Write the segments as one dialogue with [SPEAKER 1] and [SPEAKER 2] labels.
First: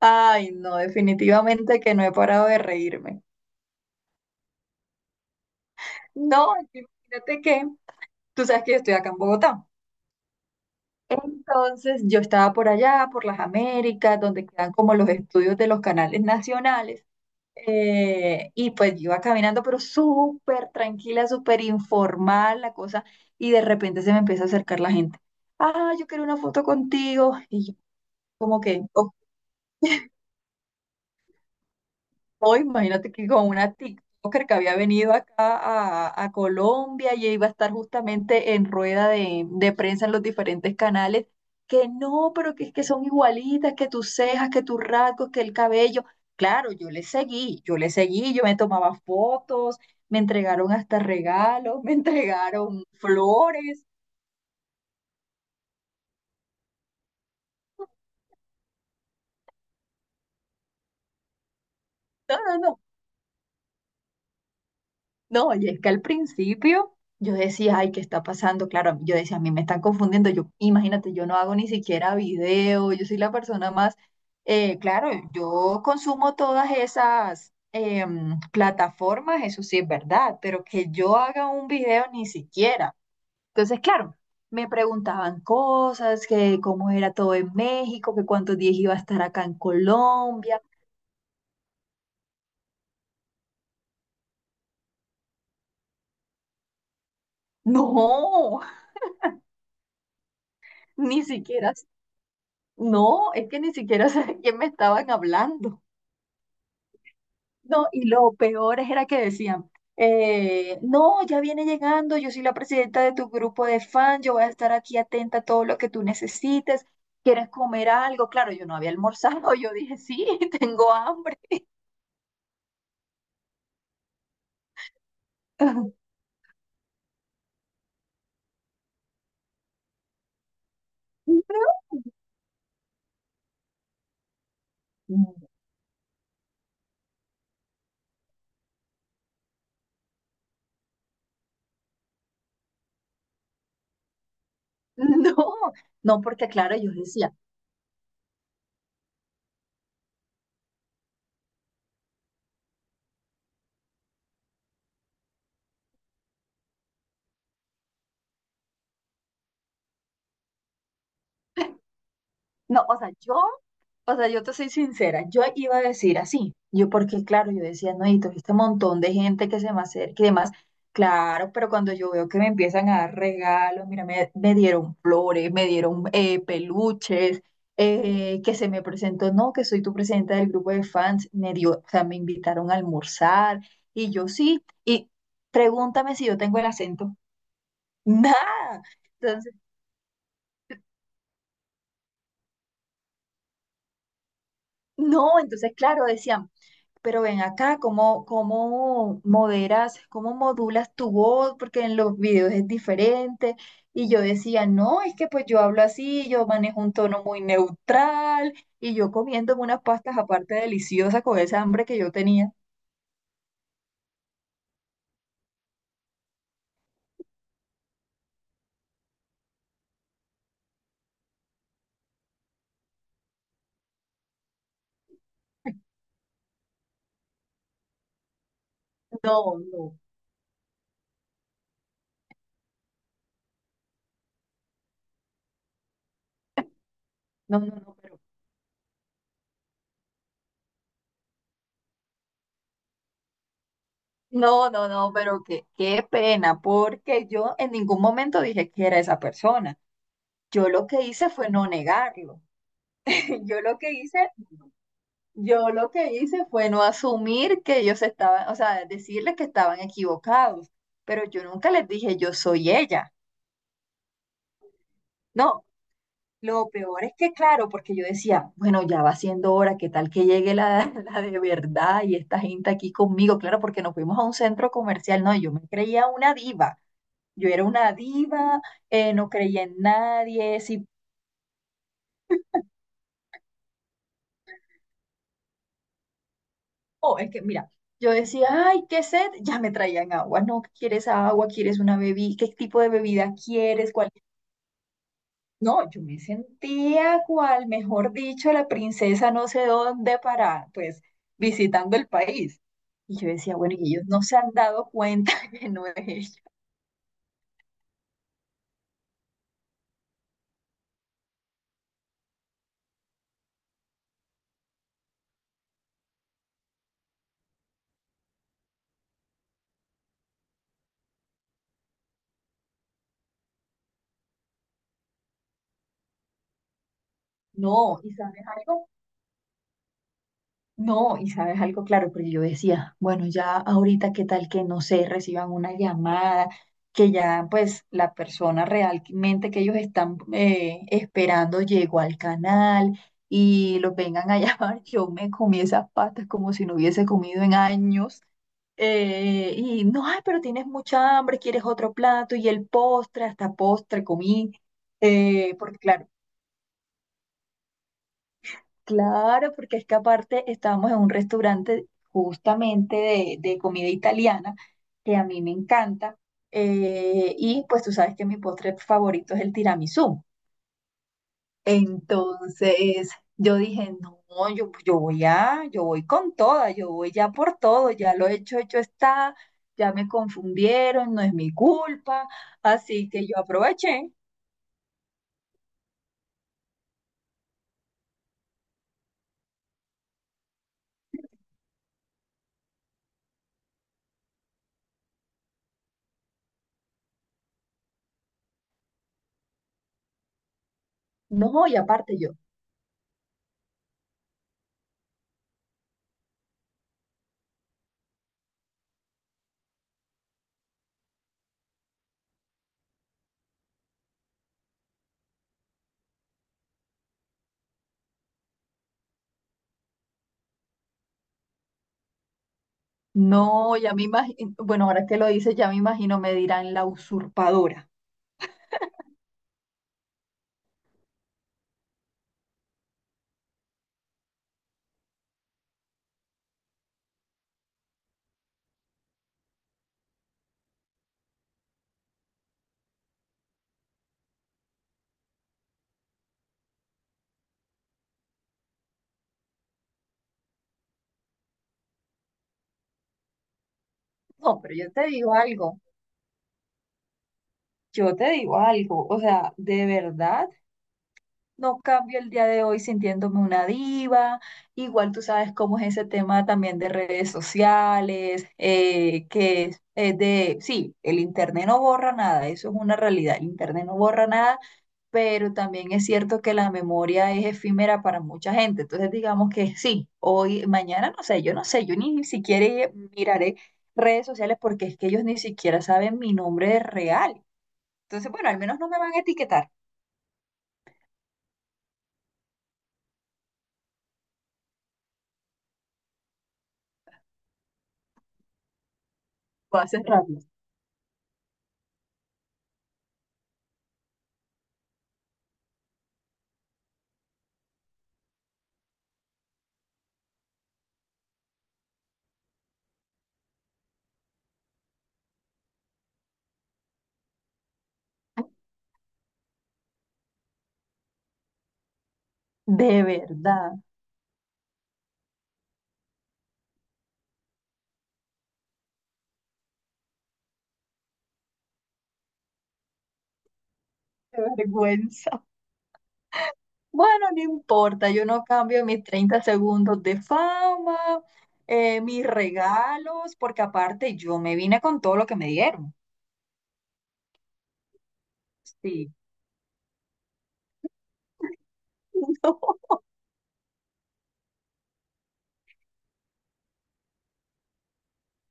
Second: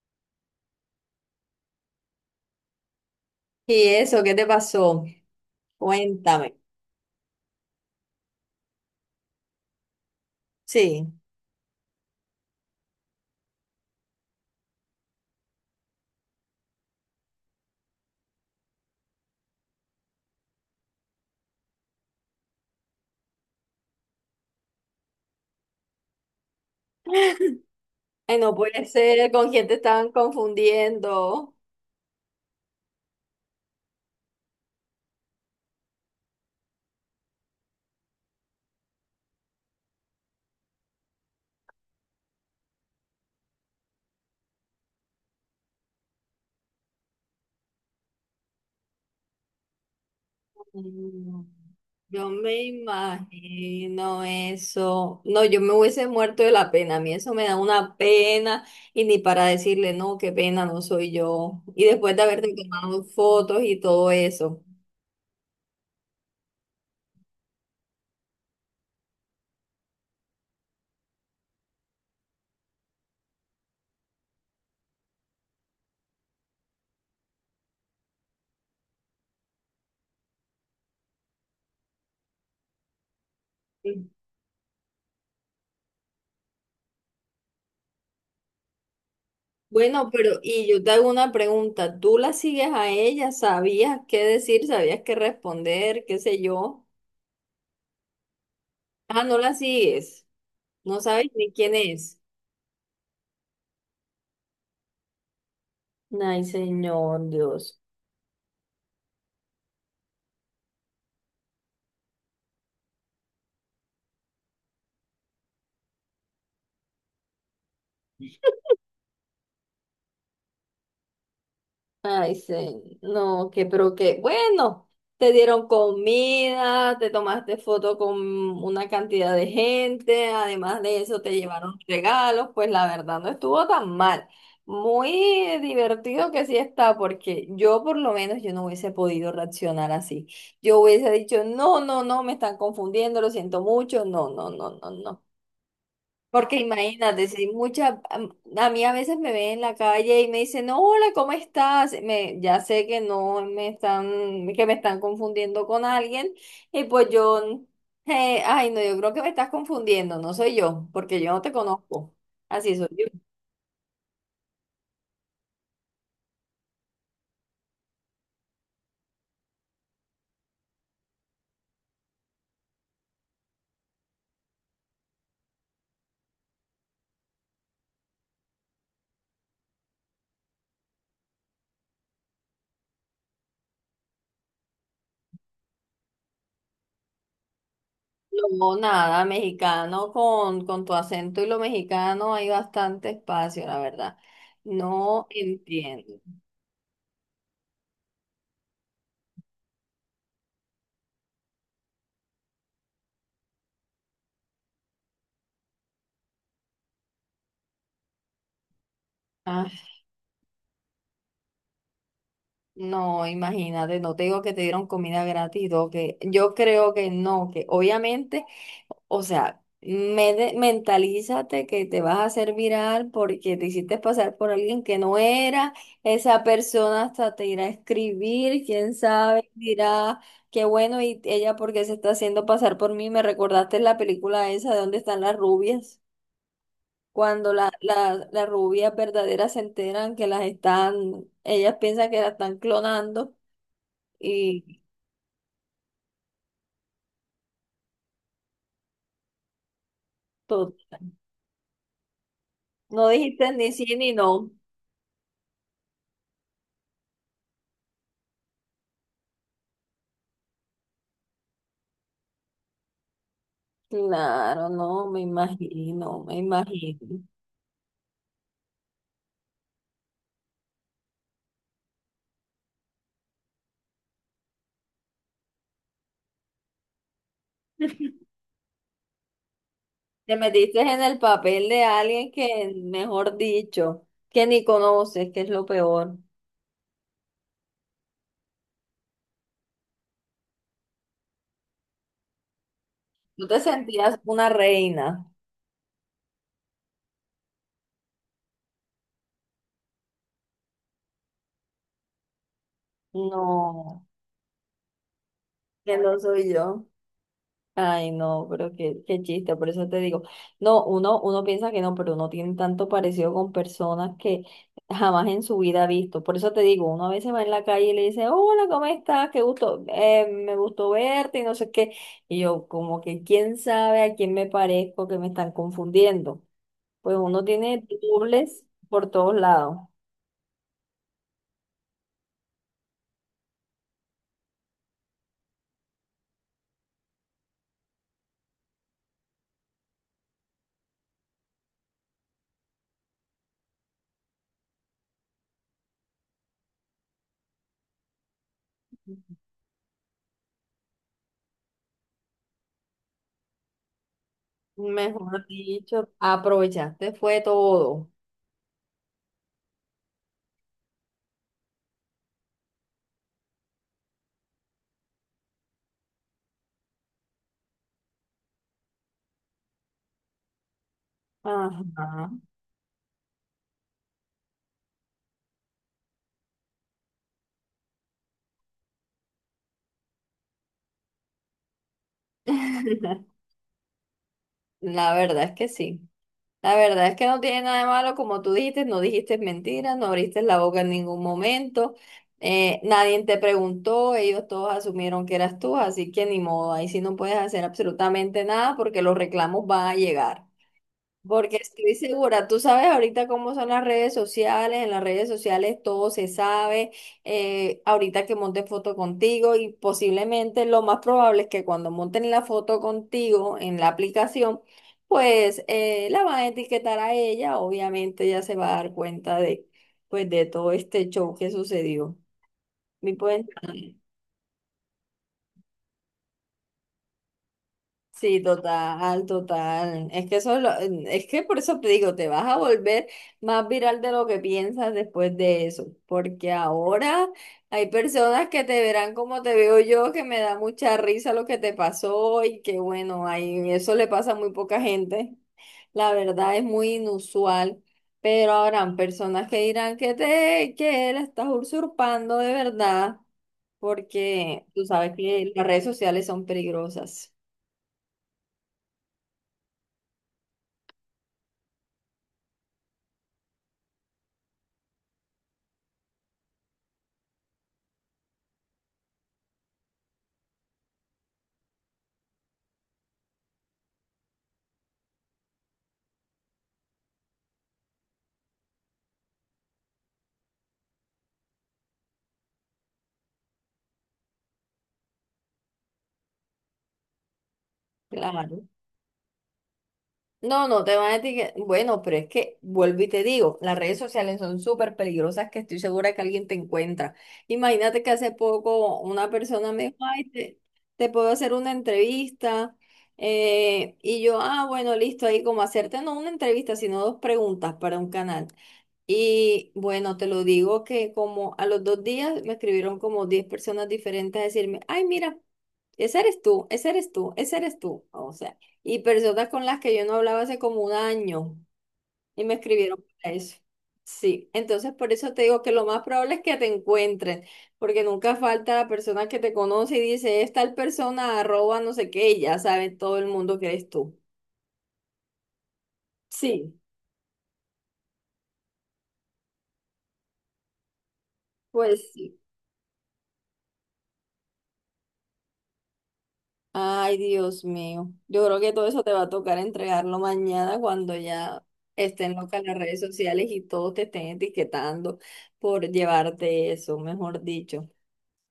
[SPEAKER 1] Ay, no, definitivamente que no he parado de reírme.
[SPEAKER 2] ¿Y eso qué te pasó? Cuéntame.
[SPEAKER 1] No, es que imagínate que tú sabes que yo estoy acá en Bogotá.
[SPEAKER 2] Sí.
[SPEAKER 1] Entonces yo estaba por allá, por las Américas, donde quedan como los estudios de los canales nacionales. Y pues yo iba caminando, pero súper tranquila, súper informal la cosa. Y de repente se me empieza a acercar la gente. Ah, yo quiero una foto contigo. Y yo
[SPEAKER 2] Ay, no
[SPEAKER 1] como
[SPEAKER 2] puede
[SPEAKER 1] que, ok.
[SPEAKER 2] ser, ¿con quién te estaban confundiendo?
[SPEAKER 1] No, imagínate que con una TikToker que había venido acá a Colombia y iba a estar justamente en rueda de prensa en los diferentes canales, que no, pero que es que son igualitas, que tus cejas, que tus rasgos, que el cabello. Claro, yo le seguí, yo le seguí, yo me tomaba fotos, me entregaron hasta
[SPEAKER 2] Mm,
[SPEAKER 1] regalos, me
[SPEAKER 2] yo me
[SPEAKER 1] entregaron flores.
[SPEAKER 2] imagino eso. No, yo me hubiese muerto de la pena. A mí eso me da una pena y ni para decirle, no, qué pena, no soy yo. Y después de
[SPEAKER 1] No,
[SPEAKER 2] haberte
[SPEAKER 1] no, no.
[SPEAKER 2] tomado fotos y todo eso.
[SPEAKER 1] No, y es que al principio yo decía, ay, ¿qué está pasando? Claro, yo decía, a mí me están confundiendo. Yo, imagínate, yo no hago ni siquiera video, yo soy la persona más, claro, yo consumo todas esas plataformas, eso sí es verdad, pero que yo haga un video ni siquiera. Entonces,
[SPEAKER 2] Sí.
[SPEAKER 1] claro, me preguntaban cosas, que cómo era todo en México, que cuántos días iba a estar acá en
[SPEAKER 2] Bueno, pero
[SPEAKER 1] Colombia.
[SPEAKER 2] y yo te hago una pregunta. ¿Tú la sigues a ella? ¿Sabías qué decir? ¿Sabías qué responder? ¿Qué sé yo?
[SPEAKER 1] No,
[SPEAKER 2] Ah, no la sigues. No
[SPEAKER 1] ni
[SPEAKER 2] sabes ni
[SPEAKER 1] siquiera.
[SPEAKER 2] quién es.
[SPEAKER 1] No, es que ni siquiera sé de quién me estaban hablando.
[SPEAKER 2] Ay, Señor Dios.
[SPEAKER 1] No, y lo peor es- era que decían, no, ya viene llegando, yo soy la presidenta de tu grupo de fans. Yo voy a estar aquí atenta a todo lo que tú necesites. ¿Quieres comer algo? Claro, yo no había almorzado, yo dije, sí, tengo hambre.
[SPEAKER 2] Ay, Señor. No, que, pero que, bueno, te dieron comida, te tomaste foto con una cantidad de gente, además de eso te llevaron regalos, pues la verdad no estuvo tan mal. Muy divertido que sí está, porque yo por lo menos yo no hubiese podido reaccionar así. Yo hubiese dicho, no, no, no, me están confundiendo, lo siento mucho, no, no, no, no, no.
[SPEAKER 1] No, no, porque
[SPEAKER 2] Porque
[SPEAKER 1] claro, yo
[SPEAKER 2] imagínate,
[SPEAKER 1] decía,
[SPEAKER 2] si mucha, a mí a veces me ven en la calle y me dicen, "No, hola, ¿cómo estás?" Me, ya sé que no me están, que me están confundiendo con alguien, y pues yo, ay, no, yo creo que me estás confundiendo, no soy yo, porque yo no te conozco. Así
[SPEAKER 1] no,
[SPEAKER 2] soy
[SPEAKER 1] o
[SPEAKER 2] yo.
[SPEAKER 1] sea, yo. O sea, yo te soy sincera, yo iba a decir así, yo porque claro, yo decía, no, y todo este montón de gente que se me acerca y demás, claro, pero cuando yo veo que me empiezan a dar regalos, mira, me dieron flores, me dieron peluches, que se me presentó, no, que soy tu presidenta del grupo de fans, me dio, o sea, me invitaron a almorzar, y yo sí, y pregúntame si yo tengo el acento,
[SPEAKER 2] No,
[SPEAKER 1] nada,
[SPEAKER 2] nada,
[SPEAKER 1] entonces,
[SPEAKER 2] mexicano con tu acento y lo mexicano hay bastante espacio, la verdad. No
[SPEAKER 1] no, entonces claro,
[SPEAKER 2] entiendo.
[SPEAKER 1] decían. Pero ven acá, ¿cómo, cómo moderas, cómo modulas tu voz? Porque en los videos es diferente. Y yo decía, no, es que pues yo hablo así, yo manejo un tono muy neutral y yo comiendo unas pastas aparte deliciosas con esa hambre que yo tenía.
[SPEAKER 2] No, imagínate, no te digo que te dieron comida gratis, todo, que yo creo que no, que obviamente, o sea, mentalízate que te vas a hacer viral porque te hiciste pasar por alguien que no era, esa persona hasta te irá a escribir, quién sabe,
[SPEAKER 1] No, no,
[SPEAKER 2] dirá, qué bueno, y ella porque se está haciendo pasar por mí. Me recordaste la película esa de dónde están las rubias, cuando
[SPEAKER 1] no, no,
[SPEAKER 2] la,
[SPEAKER 1] no, pero,
[SPEAKER 2] la, las rubias verdaderas se enteran que las están, ellas piensan que las están clonando
[SPEAKER 1] no,
[SPEAKER 2] y
[SPEAKER 1] no, no, pero qué, qué pena, porque yo en ningún momento dije que era esa persona. Yo
[SPEAKER 2] todo.
[SPEAKER 1] lo que hice fue no negarlo.
[SPEAKER 2] No dijiste
[SPEAKER 1] Yo
[SPEAKER 2] ni
[SPEAKER 1] lo
[SPEAKER 2] sí
[SPEAKER 1] que
[SPEAKER 2] ni
[SPEAKER 1] hice
[SPEAKER 2] no.
[SPEAKER 1] no. Yo lo que hice fue no asumir que ellos estaban, o sea, decirles que estaban equivocados, pero yo nunca les dije yo soy ella.
[SPEAKER 2] Claro, no, me
[SPEAKER 1] No,
[SPEAKER 2] imagino, me
[SPEAKER 1] lo peor es
[SPEAKER 2] imagino.
[SPEAKER 1] que, claro, porque yo decía, bueno, ya va siendo hora, ¿qué tal que llegue la, la de verdad y esta gente aquí conmigo? Claro, porque nos fuimos a un centro comercial, no, yo me creía una diva. Yo era una diva, no creía en
[SPEAKER 2] Te
[SPEAKER 1] nadie,
[SPEAKER 2] metiste
[SPEAKER 1] si.
[SPEAKER 2] en el papel de alguien que, mejor dicho, que ni conoces, que es lo peor.
[SPEAKER 1] Oh, es que mira, yo decía, ay, qué sed, ya me traían agua, no, ¿qué? ¿Quieres agua? ¿Quieres una bebida? ¿Qué tipo de bebida
[SPEAKER 2] Tú te
[SPEAKER 1] quieres? ¿Cuál?
[SPEAKER 2] sentías una reina.
[SPEAKER 1] No, yo me sentía cual, mejor dicho, la princesa no sé dónde para, pues, visitando el país. Y yo decía, bueno, y
[SPEAKER 2] No,
[SPEAKER 1] ellos no se han dado cuenta que no es
[SPEAKER 2] que no
[SPEAKER 1] ella.
[SPEAKER 2] soy yo. Ay, no, pero qué, qué chiste, por eso te digo, no, uno, uno piensa que no, pero uno tiene tanto parecido con personas que jamás en su vida ha visto. Por eso te digo, uno a veces va en la calle y le dice, hola, ¿cómo estás? Qué gusto, me gustó verte y no sé qué. Y yo, como que quién sabe a quién me parezco que me están confundiendo. Pues uno tiene
[SPEAKER 1] No, ¿y sabes
[SPEAKER 2] dobles
[SPEAKER 1] algo?
[SPEAKER 2] por todos lados.
[SPEAKER 1] No, y sabes algo, claro, porque yo decía, bueno, ya ahorita qué tal que no sé, reciban una llamada, que ya pues la persona realmente que ellos están esperando llegó al canal y los vengan a llamar, yo me comí esas pastas como si no hubiese comido en años. Y no, ay, pero tienes mucha hambre, quieres otro plato y el postre, hasta postre comí,
[SPEAKER 2] Mejor
[SPEAKER 1] porque claro.
[SPEAKER 2] dicho, aprovechaste fue todo.
[SPEAKER 1] Claro, porque es que aparte estábamos en un restaurante justamente de comida italiana, que a mí me encanta, y pues tú sabes que mi postre favorito es el tiramisú.
[SPEAKER 2] Ajá.
[SPEAKER 1] Entonces yo dije, no, yo voy a, yo voy con toda, yo voy ya por todo, ya lo hecho, hecho está, ya me confundieron, no es mi culpa, así que yo aproveché.
[SPEAKER 2] La verdad es que sí. La verdad es que no tiene nada de malo, como tú dijiste, no dijiste mentiras, no abriste la boca en ningún momento, nadie te preguntó, ellos todos asumieron que eras tú, así que ni modo, ahí sí no puedes hacer absolutamente nada porque los reclamos van a llegar. Porque
[SPEAKER 1] No, y
[SPEAKER 2] estoy
[SPEAKER 1] aparte yo.
[SPEAKER 2] segura, tú sabes ahorita cómo son las redes sociales, en las redes sociales todo se sabe, ahorita que monte foto contigo y posiblemente lo más probable es que cuando monten la foto contigo en la aplicación, pues la van a etiquetar a ella, obviamente ella se va a dar cuenta de, pues, de todo este show que sucedió.
[SPEAKER 1] No, ya me imagino, bueno, ahora que lo dices, ya me imagino, me dirán la usurpadora.
[SPEAKER 2] Sí, total, total. Es que eso es, es que por eso te digo, te vas a volver más viral de lo que piensas después de eso, porque ahora hay personas que te verán como te veo yo, que me da mucha risa lo que te pasó y que bueno, ahí eso le pasa a muy poca gente. La verdad es muy inusual, pero habrán personas que dirán que te, que la estás usurpando de verdad,
[SPEAKER 1] No,
[SPEAKER 2] porque
[SPEAKER 1] pero
[SPEAKER 2] tú
[SPEAKER 1] yo te
[SPEAKER 2] sabes
[SPEAKER 1] digo
[SPEAKER 2] que las
[SPEAKER 1] algo,
[SPEAKER 2] redes sociales son peligrosas.
[SPEAKER 1] yo te digo algo, o sea, de verdad. No cambio el día de hoy sintiéndome una diva. Igual tú sabes cómo es ese tema también de redes sociales, que es de, sí, el internet no borra nada, eso es una realidad, el internet no borra nada, pero también es cierto que la memoria es efímera para mucha gente. Entonces digamos que sí, hoy, mañana, no sé, yo no sé, yo ni siquiera miraré redes sociales porque es que ellos ni siquiera saben mi nombre real. Entonces, bueno, al
[SPEAKER 2] Claro.
[SPEAKER 1] menos no me van a etiquetar.
[SPEAKER 2] No, no te van a etiquetar. Bueno, pero es que vuelvo y te digo, las redes sociales son súper peligrosas, que estoy segura que alguien te encuentra. Imagínate que hace poco una persona
[SPEAKER 1] Va
[SPEAKER 2] me
[SPEAKER 1] a
[SPEAKER 2] dijo,
[SPEAKER 1] ser
[SPEAKER 2] ay,
[SPEAKER 1] rápido.
[SPEAKER 2] te puedo hacer una entrevista. Y yo, ah, bueno, listo, ahí como hacerte no una entrevista, sino dos preguntas para un canal. Y bueno, te lo digo que como a los 2 días me escribieron como 10 personas diferentes a decirme, ay, mira. Ese eres tú, ese eres tú, ese eres tú. O sea, y personas con las que yo no hablaba hace como un año y me
[SPEAKER 1] De
[SPEAKER 2] escribieron para eso.
[SPEAKER 1] verdad,
[SPEAKER 2] Sí, entonces por eso te digo que lo más probable es que te encuentren, porque nunca falta la persona que te conoce y dice, es tal persona, arroba, no sé qué, y ya sabe todo el mundo que eres tú.
[SPEAKER 1] qué vergüenza.
[SPEAKER 2] Sí,
[SPEAKER 1] Bueno, no importa, yo no cambio mis 30 segundos de fama,
[SPEAKER 2] pues
[SPEAKER 1] mis
[SPEAKER 2] sí.
[SPEAKER 1] regalos, porque aparte yo me vine con todo lo que me dieron.
[SPEAKER 2] Ay, Dios mío. Yo creo que todo eso
[SPEAKER 1] Sí.
[SPEAKER 2] te va a tocar entregarlo mañana cuando ya estén locas las
[SPEAKER 1] No,
[SPEAKER 2] redes sociales y todos te estén etiquetando por llevarte eso, mejor dicho.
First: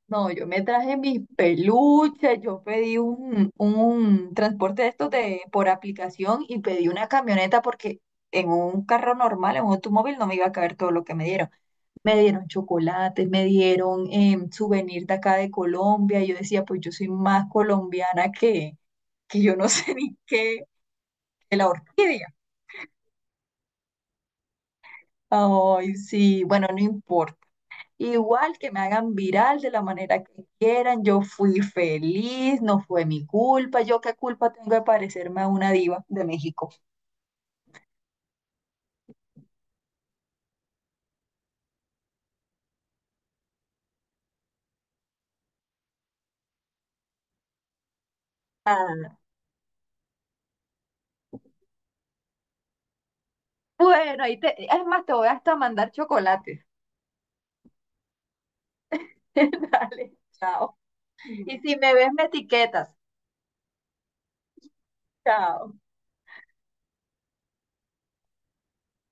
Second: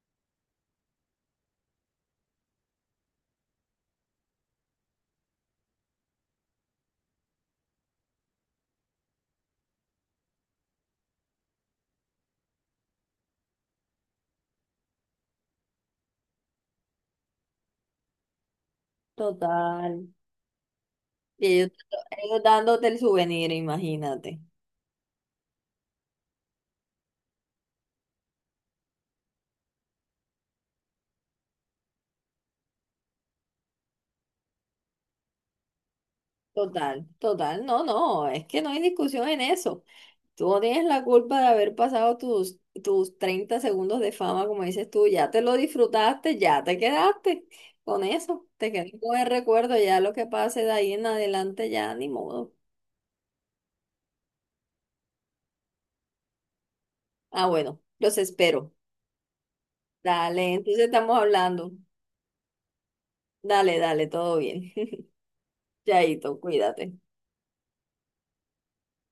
[SPEAKER 1] no, yo me traje mis peluches, yo pedí un transporte de estos de, por aplicación y pedí una camioneta porque en un carro normal, en un automóvil, no me iba a caber todo lo que me dieron. Me dieron chocolates, me dieron souvenir de acá de Colombia. Y yo decía, pues yo soy más colombiana que yo no sé
[SPEAKER 2] Total.
[SPEAKER 1] ni qué, que
[SPEAKER 2] Y
[SPEAKER 1] la
[SPEAKER 2] ellos,
[SPEAKER 1] orquídea.
[SPEAKER 2] ellos dándote el souvenir, imagínate.
[SPEAKER 1] Ay, sí, bueno, no importa. Igual que me hagan viral de la manera que quieran, yo fui feliz, no fue mi culpa, yo qué culpa tengo de parecerme a una diva de México.
[SPEAKER 2] Total, total. No, no, es que no hay discusión en eso. Tú no tienes la culpa de haber pasado tus, tus 30 segundos de fama, como dices tú. Ya te lo disfrutaste, ya te quedaste con eso, te quedaste
[SPEAKER 1] Ah,
[SPEAKER 2] con el recuerdo, ya lo que pase de ahí en adelante, ya ni modo.
[SPEAKER 1] bueno, ahí te, es más, te voy hasta mandar chocolates.
[SPEAKER 2] Ah, bueno, los espero.
[SPEAKER 1] Dale,
[SPEAKER 2] Dale,
[SPEAKER 1] chao.
[SPEAKER 2] entonces estamos
[SPEAKER 1] Y
[SPEAKER 2] hablando.
[SPEAKER 1] si me ves, me etiquetas.
[SPEAKER 2] Dale, dale, todo bien.
[SPEAKER 1] Chao.
[SPEAKER 2] Chaito, cuídate.